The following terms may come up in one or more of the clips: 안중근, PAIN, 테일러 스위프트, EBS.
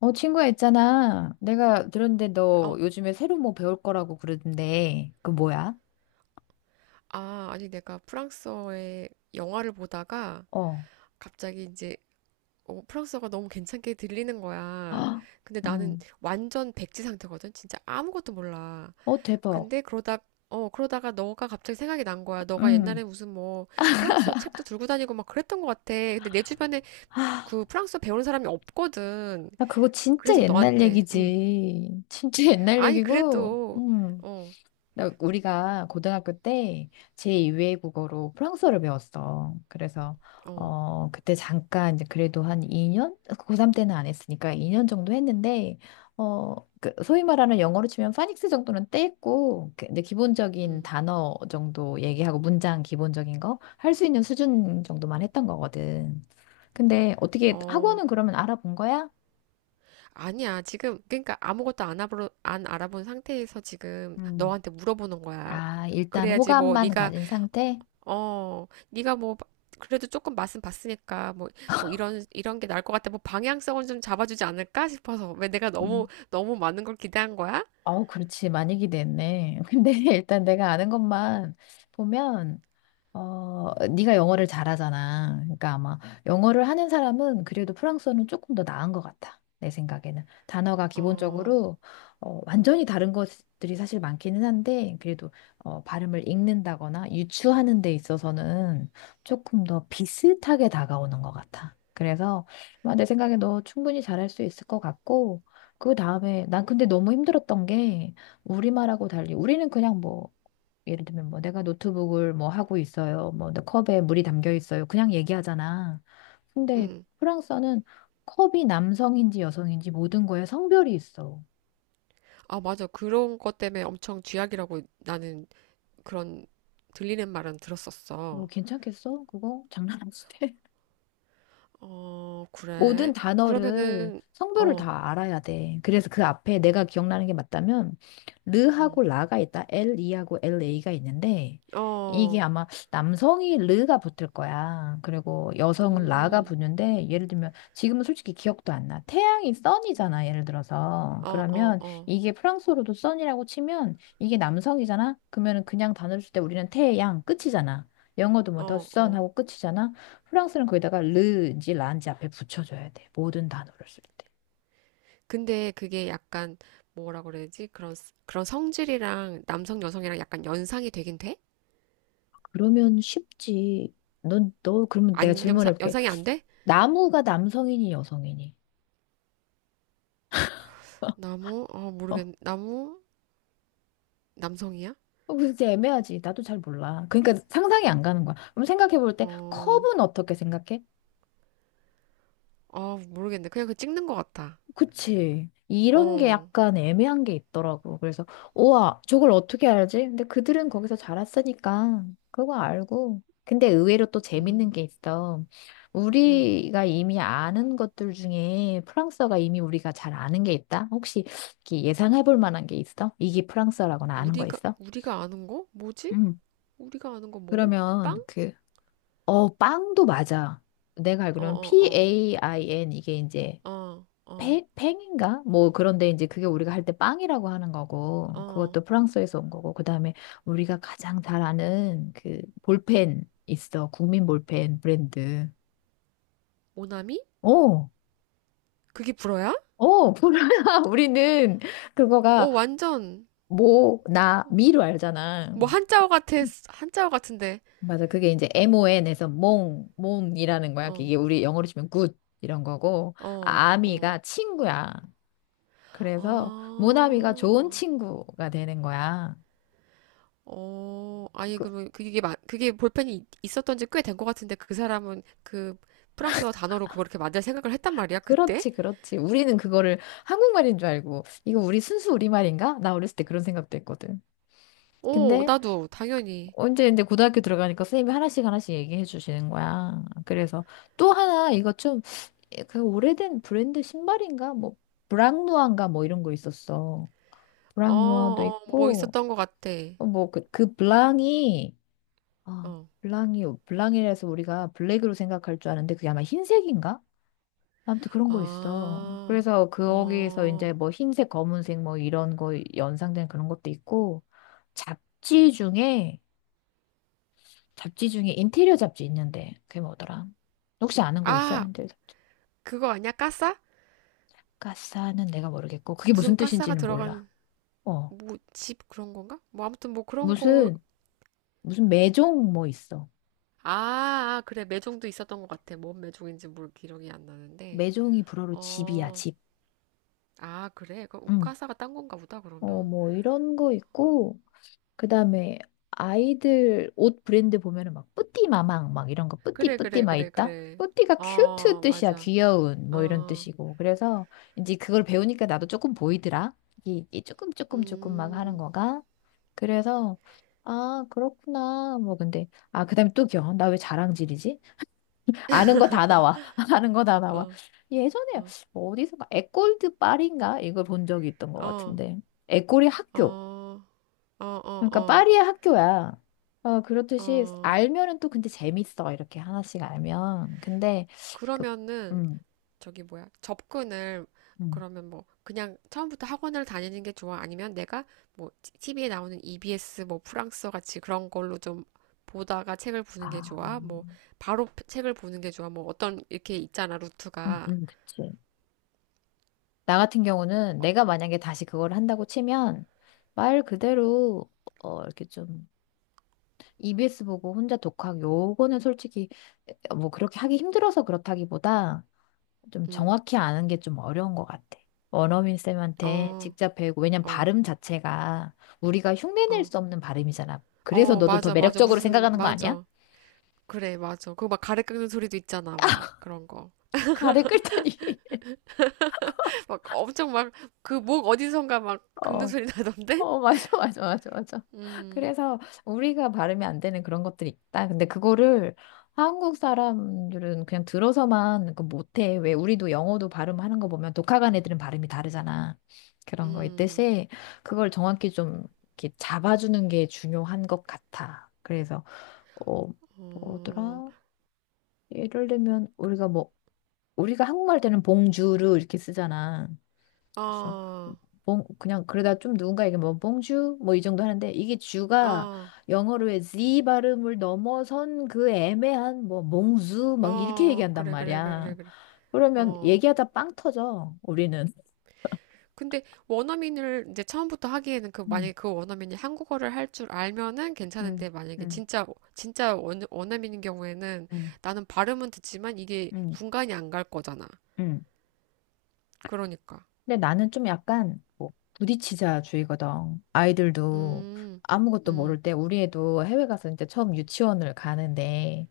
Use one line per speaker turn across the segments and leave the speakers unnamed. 친구야 있잖아. 내가 들었는데 너
어,
요즘에 새로 뭐 배울 거라고 그러던데. 그 뭐야?
아, 아니, 내가 프랑스어의 영화를 보다가
어.
갑자기 이제 프랑스어가 너무 괜찮게 들리는 거야. 근데 나는
응.
완전 백지 상태거든. 진짜 아무것도 몰라.
어, 대박.
근데 그러다가 너가 갑자기 생각이 난 거야. 너가
응.
옛날에 무슨 뭐 프랑스어 책도 들고 다니고 막 그랬던 것 같아. 근데 내 주변에
아,
그 프랑스어 배우는 사람이 없거든.
나 그거 진짜
그래서
옛날
너한테
얘기지. 진짜 옛날
아니
얘기고.
그래도.
응.
어.
우리가 고등학교 때 제2외 국어로 프랑스어를 배웠어. 그래서
어.
그때 잠깐 이제 그래도 한 2년? 고3 때는 안 했으니까 2년 정도 했는데 어그 소위 말하는 영어로 치면 파닉스 정도는 떼고 이제 기본적인
음.
단어 정도 얘기하고 문장 기본적인 거 할 수 있는 수준 정도만 했던 거거든. 근데 어떻게
어.
학원은 그러면 알아본 거야?
아니야. 지금 그러니까 아무것도 안 알아보, 안 알아본 상태에서 지금
음.
너한테 물어보는 거야.
아, 일단
그래야지 뭐
호감만
네가
가진 상태?
어 네가 뭐 그래도 조금 맛은 봤으니까 뭐 이런 게 나을 것 같아. 뭐 방향성은 좀 잡아주지 않을까 싶어서 왜 내가 너무
음.
너무 많은 걸 기대한 거야?
아우, 그렇지. 많이 기대했네. 근데 일단 내가 아는 것만 보면, 어, 네가 영어를 잘하잖아. 그러니까 아마 영어를 하는 사람은 그래도 프랑스어는 조금 더 나은 것 같아. 내 생각에는. 단어가
어,
기본적으로 어, 완전히 다른 것들이 사실 많기는 한데 그래도 어, 발음을 읽는다거나 유추하는 데 있어서는 조금 더 비슷하게 다가오는 것 같아. 그래서 아마 내 생각에 너 충분히 잘할 수 있을 것 같고 그 다음에 난 근데 너무 힘들었던 게 우리말하고 달리 우리는 그냥 뭐 예를 들면 뭐 내가 노트북을 뭐 하고 있어요. 뭐 내 컵에 물이 담겨 있어요. 그냥 얘기하잖아. 근데
음.
프랑스어는 컵이 남성인지 여성인지 모든 거에 성별이 있어.
아, 맞아. 그런 것 때문에 엄청 쥐약이라고 나는 그런 들리는 말은
너
들었었어.
괜찮겠어? 그거 장난 아닌데?
어,
모든
그래.
단어를
그러면은.
성별을
어.
다 알아야 돼. 그래서 그 앞에 내가 기억나는 게 맞다면
음.
르하고 라가 있다. LE하고 LA가 있는데 이게
어.
아마 남성이 르가 붙을 거야. 그리고 여성은 라가
음,
붙는데 예를 들면 지금은 솔직히 기억도 안 나. 태양이 선이잖아. 예를 들어서.
어, 어,
그러면
어,
이게 프랑스어로도 선이라고 치면 이게 남성이잖아. 그러면 그냥 단어를 쓸 때 우리는 태양 끝이잖아. 영어도 뭐 더
어, 어.
선하고 끝이잖아. 프랑스는 거기다가 르인지 란지 앞에 붙여줘야 돼. 모든 단어를 쓸 때.
근데 그게 약간 뭐라 그래야지? 그런 그런 성질이랑 남성 여성이랑 약간 연상이 되긴 돼?
그러면 쉽지. 너, 그러면 내가
안 연상
질문해볼게.
연상이 안 돼?
나무가 남성이니 여성이니?
나무? 모르겠.
어,
나무? 남성이야?
진짜 애매하지. 나도 잘 몰라. 그러니까 상상이 안 가는 거야. 그럼 생각해볼 때
어,
컵은 어떻게 생각해?
어, 모르겠네. 그냥 그 찍는 것 같아.
그치. 이런 게
어,
약간 애매한 게 있더라고. 그래서, 우와, 저걸 어떻게 알지? 근데 그들은 거기서 자랐으니까 그거 알고. 근데 의외로 또 재밌는
음,
게 있어.
음.
우리가 이미 아는 것들 중에 프랑스어가 이미 우리가 잘 아는 게 있다? 혹시 이렇게 예상해 볼 만한 게 있어? 이게 프랑스어라고나 아는 거
우리가
있어?
우리가 아는 거? 뭐지?
응.
우리가 아는 거 뭐?
그러면
빵?
그, 어, 빵도 맞아. 내가
어,
알기로는
어,
PAIN
어,
이게 이제
어, 어,
팽, 팽인가? 뭐 그런데 이제 그게 우리가 할 때 빵이라고 하는 거고
어.
그것도 프랑스에서 온 거고 그다음에 우리가 가장 잘 아는 그 볼펜 있어. 국민 볼펜 브랜드.
오나미?
어.
그게 불어야?
어, 보라. 우리는
어,
그거가
완전.
모, 나, 미로 알잖아.
뭐 한자어 같은데.
맞아. 그게 이제 MON에서 몽, 몽이라는 거야.
어,
이게 우리 영어로 치면 굿 이런 거고
어,
아미가
어,
친구야. 그래서 모나미가 좋은
아,
친구가 되는 거야.
어, 아니,
그,
그러면 그게 그게 볼펜이 있었던 지 꽤 된 것 같은데, 그 사람은 그 프랑스어 단어로 그걸 이렇게 만들 생각을 했단 말이야, 그때.
그렇지, 그렇지. 우리는 그거를 한국말인 줄 알고, 이거 우리 순수 우리말인가? 나 어렸을 때 그런 생각도 했거든.
어,
근데
나도 당연히.
언제 이제 고등학교 들어가니까 선생님이 하나씩 하나씩 얘기해 주시는 거야. 그래서 또 하나 이거 좀 그 오래된 브랜드 신발인가? 뭐 브랑누아인가 뭐 이런 거 있었어. 브랑누아도
어어뭐
있고
있었던 것 같아.
어, 뭐 그 그 블랑이 아 블랑이 블랑이라서 우리가 블랙으로 생각할 줄 아는데 그게 아마 흰색인가? 아무튼 그런 거 있어.
어아어아.
그래서 거기에서 이제 뭐 흰색, 검은색 뭐 이런 거 연상된 그런 것도 있고 잡지 중에 잡지 중에 인테리어 잡지 있는데 그게 뭐더라? 혹시 아는 거 있어요? 인테리어 잡지.
그거 아니야, 까싸.
가사는 내가 모르겠고 그게 무슨
무슨 까싸가
뜻인지는 몰라.
들어간
어.
뭐 집 그런 건가, 뭐 아무튼 뭐 그런 거.
무슨 매종 뭐 있어.
아, 그래. 매종도 있었던 것 같아. 뭔 매종인지 모르 기억이 안 나는데.
매종이 불어로 집이야,
어,
집.
아, 그래. 그
응.
운가사가 딴 건가 보다,
어,
그러면.
뭐 이런 거 있고 그다음에 아이들 옷 브랜드 보면은 막 뿌띠 마망 막 이런 거 뿌띠
그래,
뿌띠
그래,
막
그래,
있다.
그래.
뿌띠가 큐트
어,
뜻이야.
맞아.
귀여운 뭐 이런
어,
뜻이고. 그래서 이제 그걸 배우니까 나도 조금 보이더라. 이게 조금 조금 막 하는
음,
거가. 그래서 아, 그렇구나. 뭐 근데 아, 그다음에 또 귀여워. 나 왜 자랑질이지? 아는 거 다 나와. 아는 거 다 나와.
어,
예전에
어,
어디선가 애골드 파리인가 이걸 본 적이 있던 것
어,
같은데. 애골이 학교.
어, 어,
그러니까
어,
파리의 학교야. 어,
어,
그렇듯이
어.
알면은 또 근데 재밌어. 이렇게 하나씩 알면. 근데 그
그러면은,
음.
저기 뭐야, 접근을.
음.
그러면 뭐 그냥 처음부터 학원을 다니는 게 좋아? 아니면 내가 뭐 TV에 나오는 EBS 뭐 프랑스어 같이 그런 걸로 좀 보다가 책을 보는 게
아.
좋아? 뭐 바로 책을 보는 게 좋아? 뭐 어떤 이렇게 있잖아, 루트가.
그치. 나 같은 경우는 내가 만약에 다시 그걸 한다고 치면 말 그대로 어, 이렇게 좀 EBS 보고 혼자 독학 요거는 솔직히 뭐 그렇게 하기 힘들어서 그렇다기보다 좀
응.
정확히 아는 게 좀 어려운 것 같아. 원어민 쌤한테
어,
직접 배우고, 왜냐면
어,
발음 자체가 우리가 흉내낼
어.
수 없는 발음이잖아. 그래서
어,
너도 더
맞아, 맞아.
매력적으로
무슨,
생각하는 거 아니야?
맞아. 그래, 맞아. 그거 막 가래 긁는 소리도 있잖아, 막 그런 거.
가래 끓다니.
막 엄청 막 그 목 어디선가 막 긁는
어.
소리 나던데?
어, 맞아, 맞아, 맞아, 맞아.
음,
그래서 우리가 발음이 안 되는 그런 것들이 있다. 근데 그거를 한국 사람들은 그냥 들어서만 그 못해. 왜 우리도 영어도 발음하는 거 보면 독학한 애들은 발음이 다르잖아. 그런 거
음,
있듯이 그걸 정확히 좀 이렇게 잡아주는 게 중요한 것 같아. 그래서 어,
어.
뭐더라? 예를 들면 우리가 한국말 때는 봉주르 이렇게 쓰잖아. 그래서
어,
봉 그냥 그러다 좀 누군가에게 뭐 봉주 뭐 이 정도 하는데 이게 주가
어,
영어로 의 Z 발음을 넘어선 그 애매한 뭐 몽주 막 이렇게
어,
얘기한단
그래, 그래, 그래,
말이야.
그래.
그러면
어.
얘기하다 빵 터져 우리는.
근데 원어민을 이제 처음부터 하기에는, 그
음,
만약에 그 원어민이 한국어를 할 줄 알면은
음,
괜찮은데, 만약에
음,
진짜 진짜 원어민인 경우에는
음,
나는 발음은 듣지만 이게
음,
분간이 안 갈 거잖아.
음.
그러니까.
근데 나는 좀 약간 뭐 부딪히자 주의거든. 아이들도
음.
아무것도
음.
모를 때 우리 애도 해외 가서 이제 처음 유치원을 가는데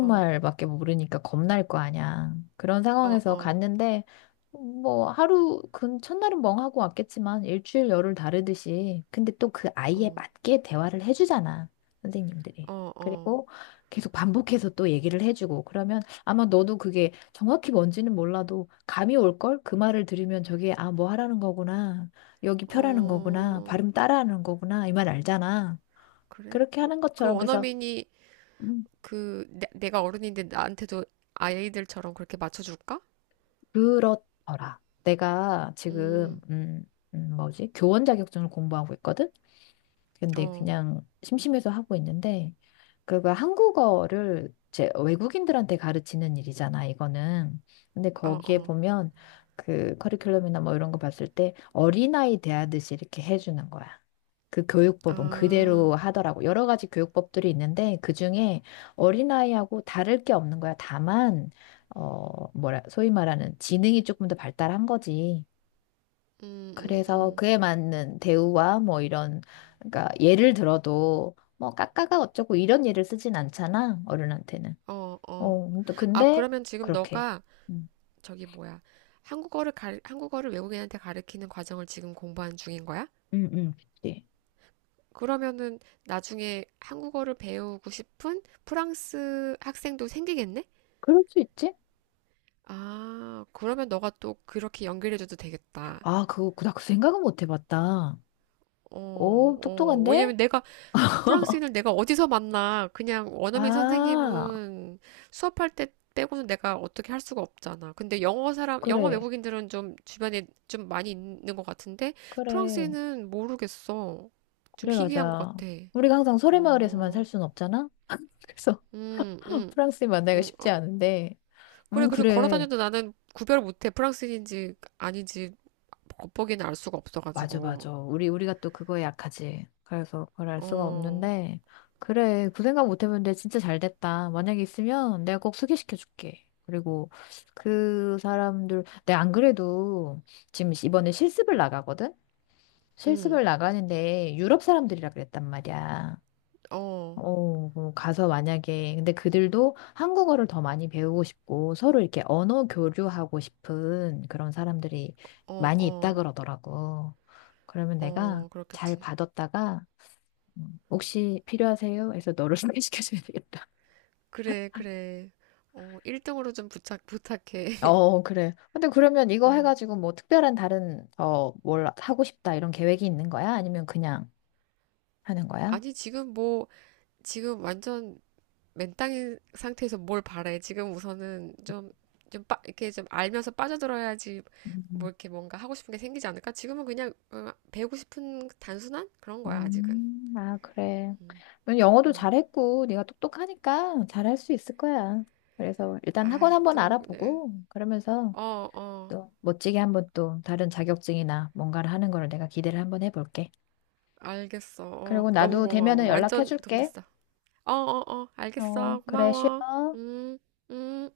어.
모르니까 겁날 거 아니야. 그런
어,
상황에서
어.
갔는데 뭐 하루 근 첫날은 멍하고 왔겠지만 일주일 열흘 다르듯이 근데 또 그 아이에
어.
맞게 대화를 해주잖아. 선생님들이.
어, 어.
그리고 계속 반복해서 또 얘기를 해주고 그러면 아마 너도 그게 정확히 뭔지는 몰라도 감이 올걸? 그 말을 들으면 저게 아, 뭐 하라는 거구나. 여기 펴라는 거구나.
어.
발음 따라하는 거구나. 이 말 알잖아.
그래?
그렇게
어.
하는
그
것처럼 그래서
원어민이
음,
그 내가 어른인데 나한테도 아이들처럼 그렇게 맞춰줄까?
그렇더라. 내가 지금
음,
뭐지? 교원 자격증을 공부하고 있거든. 근데
어,
그냥 심심해서 하고 있는데 그거 한국어를 제 외국인들한테 가르치는 일이잖아, 이거는. 근데
어,
거기에
어,
보면 그 커리큘럼이나 뭐 이런 거 봤을 때 어린아이 대하듯이 이렇게 해주는 거야. 그 교육법은
아,
그대로 하더라고. 여러 가지 교육법들이 있는데 그중에 어린아이하고 다를 게 없는 거야. 다만, 어, 뭐라, 소위 말하는 지능이 조금 더 발달한 거지.
음, 음,
그래서
음,
그에 맞는 대우와 뭐 이런, 그러니까 예를 들어도 뭐 까까가 어쩌고 이런 예를 쓰진 않잖아, 어른한테는.
어, 어.
어, 또
아,
근데
그러면 지금
그렇게.
너가
음,
저기 뭐야? 한국어를 외국인한테 가르치는 과정을 지금 공부하는 중인 거야?
그치.
그러면은 나중에 한국어를 배우고 싶은 프랑스 학생도 생기겠네?
그럴 수 있지?
아, 그러면 너가 또 그렇게 연결해줘도 되겠다.
아, 그거 그나 그 생각은 못 해봤다.
어,
오,
어.
똑똑한데?
왜냐면 내가 프랑스인을 내가 어디서 만나? 그냥 원어민
아,
선생님은 수업할 때 빼고는 내가 어떻게 할 수가 없잖아. 근데 영어
그래,
외국인들은 좀 주변에 좀 많이 있는 것 같은데,
그래,
프랑스인은 모르겠어. 좀
그래,
희귀한 것
맞아.
같아.
우리가 항상 소래마을에서만 살
어,
순 없잖아? 그래서
음, 음,
프랑스인 만나기가
어,
쉽지 않은데.
그래, 그리고 걸어
그래.
다녀도 나는 구별 못해. 프랑스인인지 아닌지 겉보기는 알 수가
맞아,
없어가지고.
맞아. 우리가 또 그거에 약하지. 그래서 그걸 알 수가
어,
없는데. 그래, 그 생각 못 해봤는데 진짜 잘 됐다. 만약에 있으면 내가 꼭 소개시켜줄게. 그리고 그 사람들, 내가 안 그래도 지금 이번에 실습을 나가거든?
음,
실습을 나가는데 유럽 사람들이라 그랬단 말이야.
어,
어, 그럼 가서 만약에, 근데 그들도 한국어를 더 많이 배우고 싶고 서로 이렇게 언어 교류하고 싶은 그런 사람들이
어,
많이 있다
어,
그러더라고. 그러면 내가
어,
잘
그렇겠지.
받았다가, 혹시 필요하세요? 해서 너를 소개시켜줘야 되겠다.
그래, 그래. 어, 1등으로 좀 부탁해.
어, 그래. 근데 그러면 이거
어.
해가지고 뭐 특별한 다른, 어, 뭘 하고 싶다 이런 계획이 있는 거야? 아니면 그냥 하는 거야?
아니, 지금 뭐, 지금 완전 맨땅인 상태에서 뭘 바래. 지금 우선은 좀, 이렇게 좀 알면서 빠져들어야지. 뭐
음.
이렇게 뭔가 하고 싶은 게 생기지 않을까? 지금은 그냥 배우고 싶은 단순한 그런 거야, 아직은.
아, 그래. 넌 영어도
음.
잘했고, 네가 똑똑하니까 잘할 수 있을 거야. 그래서 일단 학원
아유,
한번
또 그냥.
알아보고, 그러면서
어, 어.
또 멋지게 한번 또 다른 자격증이나 뭔가를 하는 거를 내가 기대를 한번 해볼게.
알겠어. 어,
그리고
너무
나도
고마워.
되면은
완전 도움
연락해줄게.
됐어. 어, 어, 어.
어,
알겠어.
그래,
고마워.
쉬어.
음, 음.